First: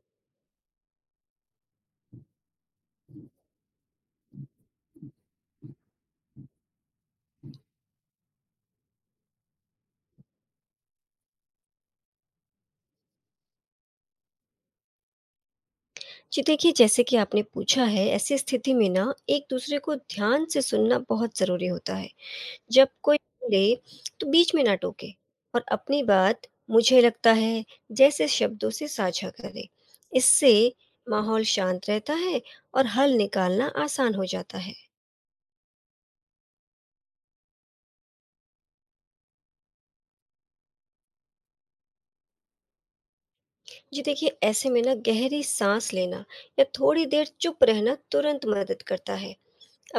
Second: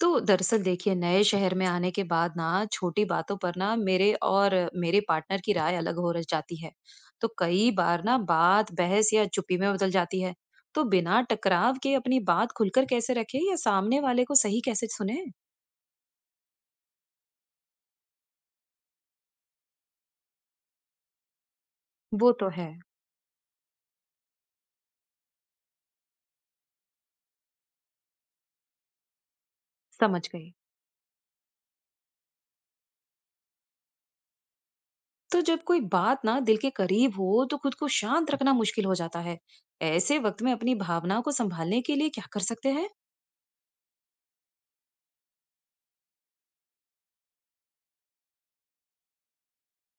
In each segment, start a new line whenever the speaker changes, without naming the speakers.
तो दरअसल देखिए, नए शहर में आने के बाद ना छोटी बातों पर ना मेरे और मेरे पार्टनर की राय अलग हो रह जाती है। तो कई बार ना बात बहस या चुप्पी में बदल जाती है। तो बिना टकराव के अपनी बात खुलकर कैसे रखे या सामने वाले को सही कैसे सुने।
जी देखिए, जैसे कि आपने पूछा है, ऐसी स्थिति में ना एक-दूसरे को ध्यान से सुनना बहुत ज़रूरी होता है।
वो तो है।
जब कोई बोले तो बीच में ना टोके और अपनी बात "मुझे लगता है" जैसे शब्दों से साझा करें।
समझ
इससे
गई।
माहौल शांत रहता है और हल निकालना आसान हो जाता है।
तो जब कोई बात ना दिल के करीब हो तो खुद को शांत रखना मुश्किल हो जाता है। ऐसे वक्त में अपनी भावनाओं को संभालने के लिए क्या कर सकते हैं।
जी देखिए ऐसे में ना गहरी सांस लेना या थोड़ी देर चुप रहना तुरंत मदद करता है।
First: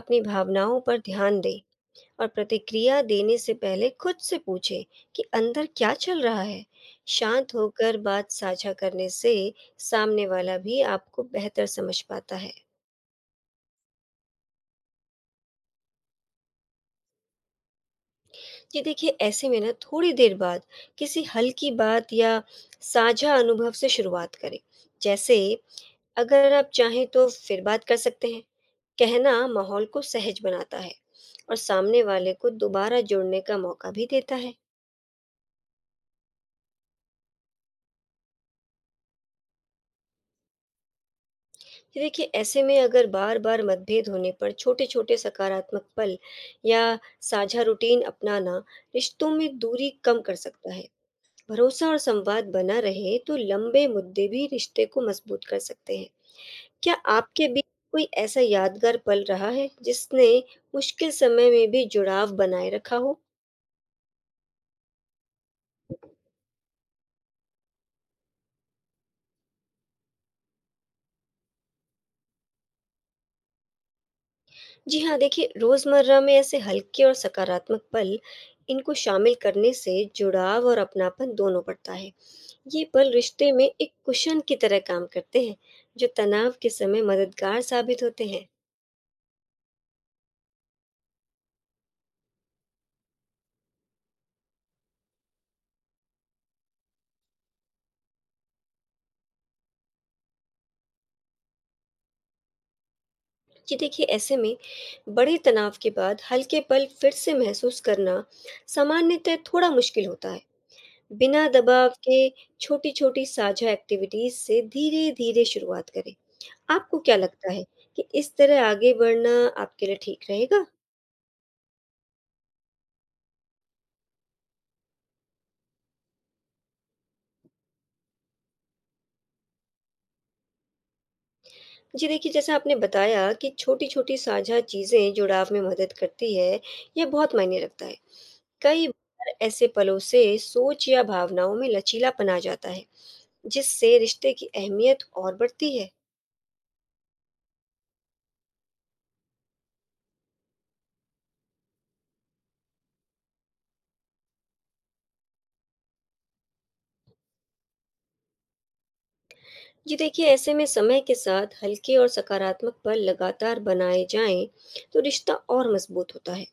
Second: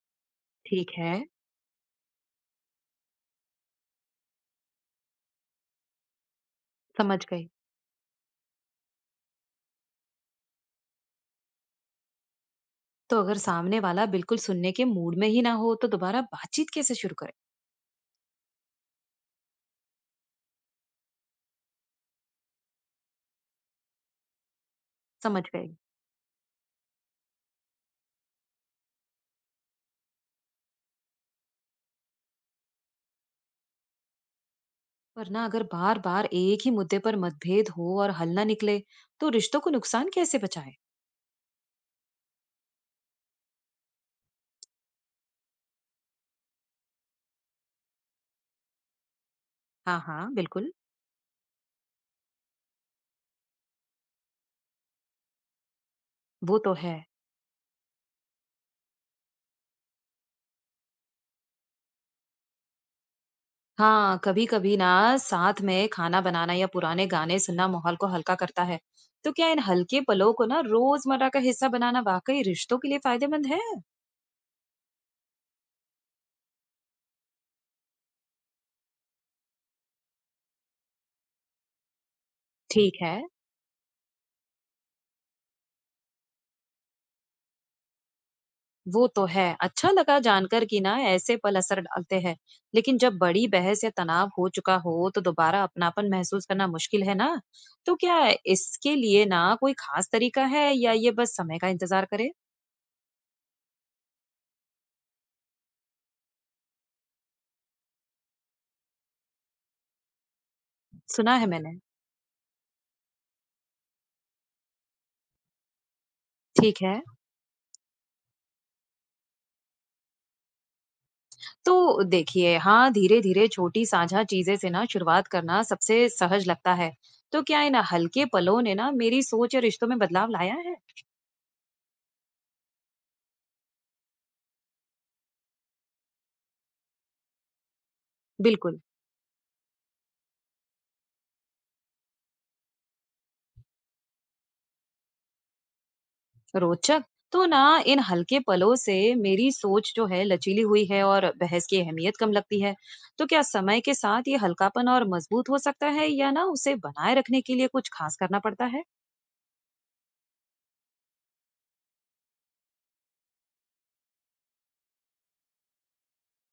अपनी भावनाओं
ठीक
पर
है।
ध्यान दें और प्रतिक्रिया देने से पहले खुद से पूछें कि अंदर क्या चल रहा है।
समझ गई।
शांत होकर बात साझा करने से सामने वाला भी आपको बेहतर समझ पाता है।
तो अगर सामने वाला बिल्कुल सुनने के मूड में ही ना हो तो दोबारा बातचीत कैसे शुरू करें।
जी देखिए ऐसे में ना थोड़ी देर बाद किसी हल्की बात या साझा अनुभव से शुरुआत करें, जैसे
समझ गई।
अगर आप चाहें तो फिर बात कर सकते हैं। कहना माहौल को सहज बनाता है और सामने वाले को दोबारा जुड़ने का मौका भी देता है। ये
पर ना अगर बार बार एक ही मुद्दे पर मतभेद हो और हल ना निकले तो रिश्तों को नुकसान कैसे बचाए।
देखिए ऐसे में अगर बार बार मतभेद होने पर छोटे छोटे सकारात्मक पल या साझा रूटीन अपनाना रिश्तों में दूरी
हाँ
कम
हाँ
कर
बिल्कुल।
सकता है। भरोसा और संवाद बना रहे तो लंबे मुद्दे भी रिश्ते को मजबूत कर सकते हैं।
वो तो
क्या
है।
आपके बीच कोई ऐसा यादगार पल रहा है जिसने मुश्किल समय में भी जुड़ाव बनाए रखा हो?
हाँ कभी कभी ना साथ में खाना बनाना या पुराने गाने सुनना माहौल को हल्का करता है। तो क्या इन हल्के पलों को ना रोजमर्रा का हिस्सा बनाना वाकई रिश्तों के लिए फायदेमंद है।
जी हाँ, देखिए रोज़मर्रा में ऐसे हल्के और सकारात्मक पल इनको शामिल करने से जुड़ाव और अपनापन दोनों बढ़ता है। ये
ठीक
पल
है।
रिश्ते में एक कुशन की तरह काम करते हैं, जो तनाव के समय मददगार साबित होते हैं।
वो तो है। अच्छा लगा जानकर कि ना ऐसे पल असर डालते हैं। लेकिन जब बड़ी बहस या तनाव हो चुका हो तो दोबारा अपनापन महसूस करना मुश्किल है ना? तो क्या इसके लिए ना कोई खास तरीका है या ये बस समय का इंतजार करे?
जी देखिए ऐसे में बड़े तनाव के बाद हल्के पल फिर से महसूस करना सामान्यतः थोड़ा मुश्किल होता है।
सुना है
बिना
मैंने।
दबाव के छोटी-छोटी साझा एक्टिविटीज से धीरे-धीरे शुरुआत करें।
ठीक
आपको
है।
क्या लगता है कि इस तरह आगे बढ़ना आपके लिए ठीक रहेगा?
तो देखिए हाँ, धीरे-धीरे छोटी साझा चीज़ें से ना शुरुआत करना सबसे सहज लगता है। तो क्या इन हल्के पलों ने ना मेरी सोच या रिश्तों में बदलाव लाया है?
जी देखिए, जैसा आपने बताया कि छोटी-छोटी साझा चीज़ें जुड़ाव में मदद करती है, यह बहुत मायने रखता है।
बिल्कुल।
कई बार ऐसे पलों से सोच या भावनाओं में लचीलापन आ जाता है, जिससे रिश्ते की अहमियत और बढ़ती है।
रोचक। तो ना इन हल्के पलों से मेरी सोच जो है लचीली हुई है और बहस की अहमियत कम लगती है। तो क्या समय के साथ ये हल्कापन और मजबूत हो सकता है या ना उसे बनाए रखने के लिए कुछ खास करना पड़ता है।
जी देखिए, ऐसे में समय के साथ हल्के और सकारात्मक पल लगातार बनाए जाएँ, तो रिश्ता और मजबूत होता है।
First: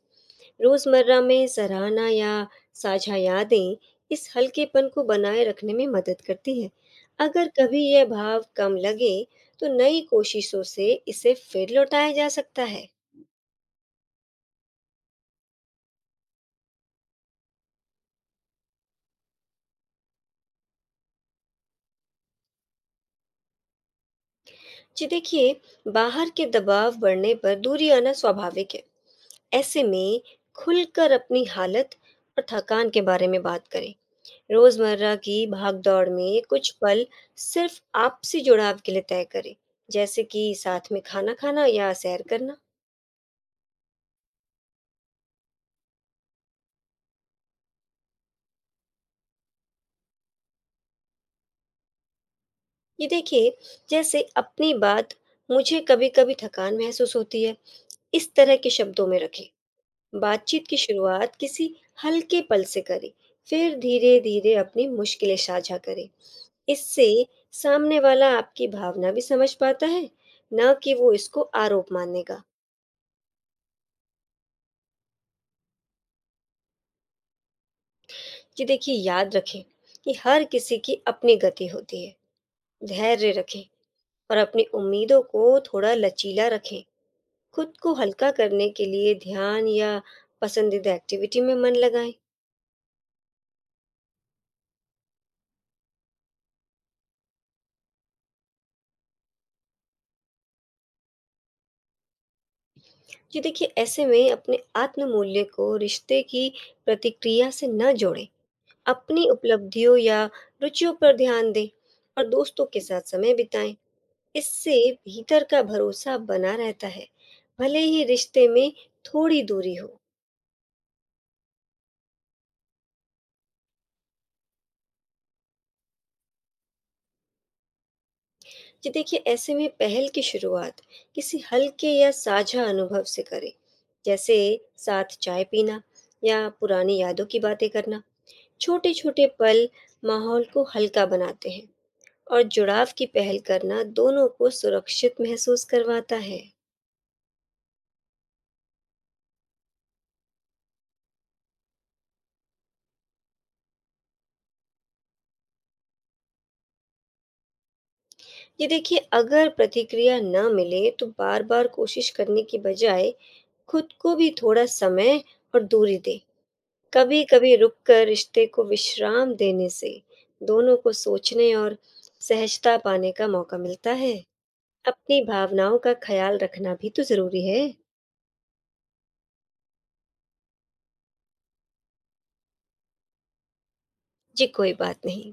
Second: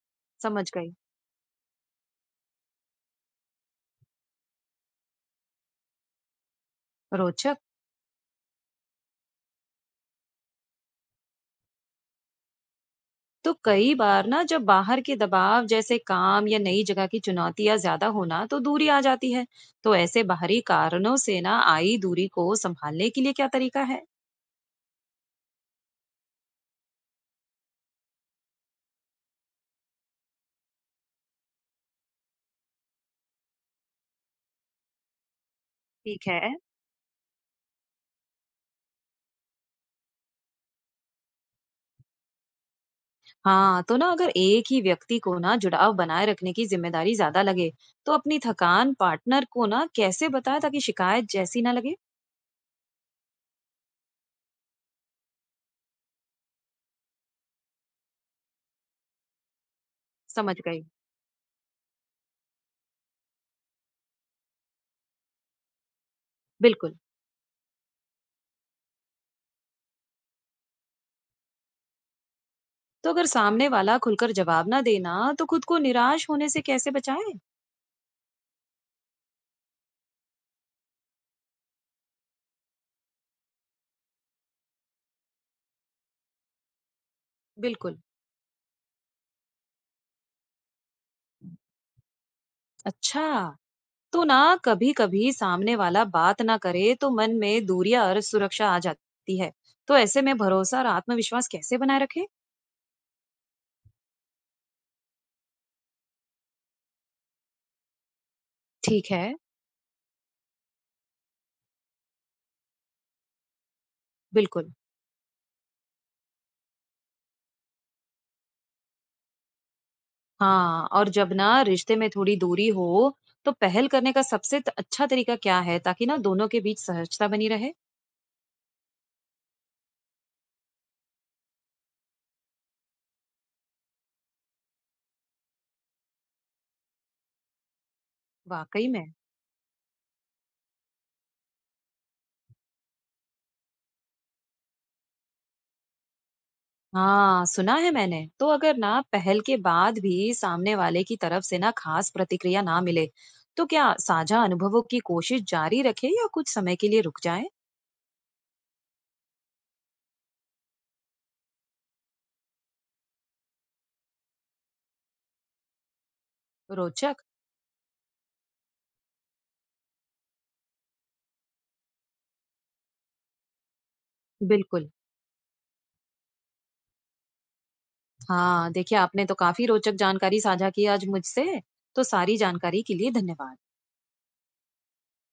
समझ गई।
रोजमर्रा में सराहना या साझा यादें इस हल्केपन को बनाए रखने में मदद करती है। अगर
रोचक।
कभी यह भाव कम लगे तो नई कोशिशों से इसे फिर लौटाया जा सकता है।
तो कई बार ना जब बाहर के दबाव जैसे काम या नई जगह की चुनौतियां ज्यादा होना तो दूरी आ जाती है। तो ऐसे बाहरी कारणों से ना आई दूरी को संभालने के लिए क्या तरीका है।
जी देखिए, बाहर के दबाव बढ़ने पर दूरी आना स्वाभाविक है। ऐसे में खुलकर अपनी हालत और थकान के बारे में बात करें। रोजमर्रा की भागदौड़
ठीक
में
है।
कुछ पल सिर्फ आपसी जुड़ाव के लिए तय करें, जैसे कि साथ में खाना खाना या सैर करना।
हाँ तो ना अगर एक ही व्यक्ति को ना जुड़ाव बनाए रखने की जिम्मेदारी ज्यादा लगे तो अपनी थकान पार्टनर को ना कैसे बताए ताकि शिकायत जैसी ना लगे।
ये देखिए, जैसे अपनी बात मुझे कभी-कभी थकान महसूस होती है, इस तरह के शब्दों में रखें।
समझ
बातचीत की
गई।
शुरुआत किसी हल्के पल से करें, फिर धीरे-धीरे अपनी मुश्किलें साझा करें।
बिल्कुल।
इससे सामने वाला आपकी भावना भी समझ पाता है, ना कि वो इसको आरोप मानेगा।
तो अगर सामने वाला खुलकर जवाब ना देना तो खुद को निराश होने से कैसे बचाए।
ये देखिए, याद रखें कि हर किसी की अपनी गति होती है। धैर्य रखें और अपनी उम्मीदों को थोड़ा लचीला रखें। खुद को
बिल्कुल।
हल्का करने के लिए ध्यान या पसंदीदा एक्टिविटी में मन लगाएं।
अच्छा। तो ना कभी कभी सामने वाला बात ना करे तो मन में दूरी और सुरक्षा आ जाती है। तो ऐसे में भरोसा और आत्मविश्वास कैसे बनाए रखे।
जी देखिए ऐसे में अपने आत्म मूल्य को रिश्ते की प्रतिक्रिया से न जोड़ें,
ठीक
अपनी
है।
उपलब्धियों या रुचियों पर ध्यान दें और दोस्तों के साथ समय बिताएं।
बिल्कुल।
इससे भीतर का भरोसा बना रहता है, भले ही रिश्ते में थोड़ी दूरी हो।
हाँ, और जब ना रिश्ते में थोड़ी दूरी हो तो पहल करने का सबसे अच्छा तरीका क्या है ताकि ना दोनों के बीच सहजता बनी रहे।
जी देखिए, ऐसे में पहल की शुरुआत किसी हल्के या साझा अनुभव से करें, जैसे साथ चाय पीना या पुरानी यादों की बातें करना।
वाकई में।
छोटे-छोटे पल माहौल को हल्का बनाते हैं और जुड़ाव की पहल करना दोनों को सुरक्षित महसूस करवाता है।
हाँ सुना है मैंने। तो अगर ना पहल के बाद भी सामने वाले की तरफ से ना खास प्रतिक्रिया ना मिले तो क्या साझा अनुभवों की कोशिश जारी रखे या कुछ समय के लिए रुक जाए।
ये देखिए, अगर प्रतिक्रिया न मिले तो बार-बार कोशिश करने की बजाय खुद को भी थोड़ा समय और दूरी दें।
रोचक।
कभी-कभी रुककर रिश्ते को विश्राम देने से दोनों को सोचने और सहजता पाने का मौका मिलता है।
बिल्कुल।
अपनी भावनाओं का ख्याल रखना भी तो जरूरी है।
हाँ देखिए, आपने तो काफी रोचक जानकारी साझा की आज मुझसे। तो सारी जानकारी के लिए धन्यवाद।
जी कोई बात नहीं।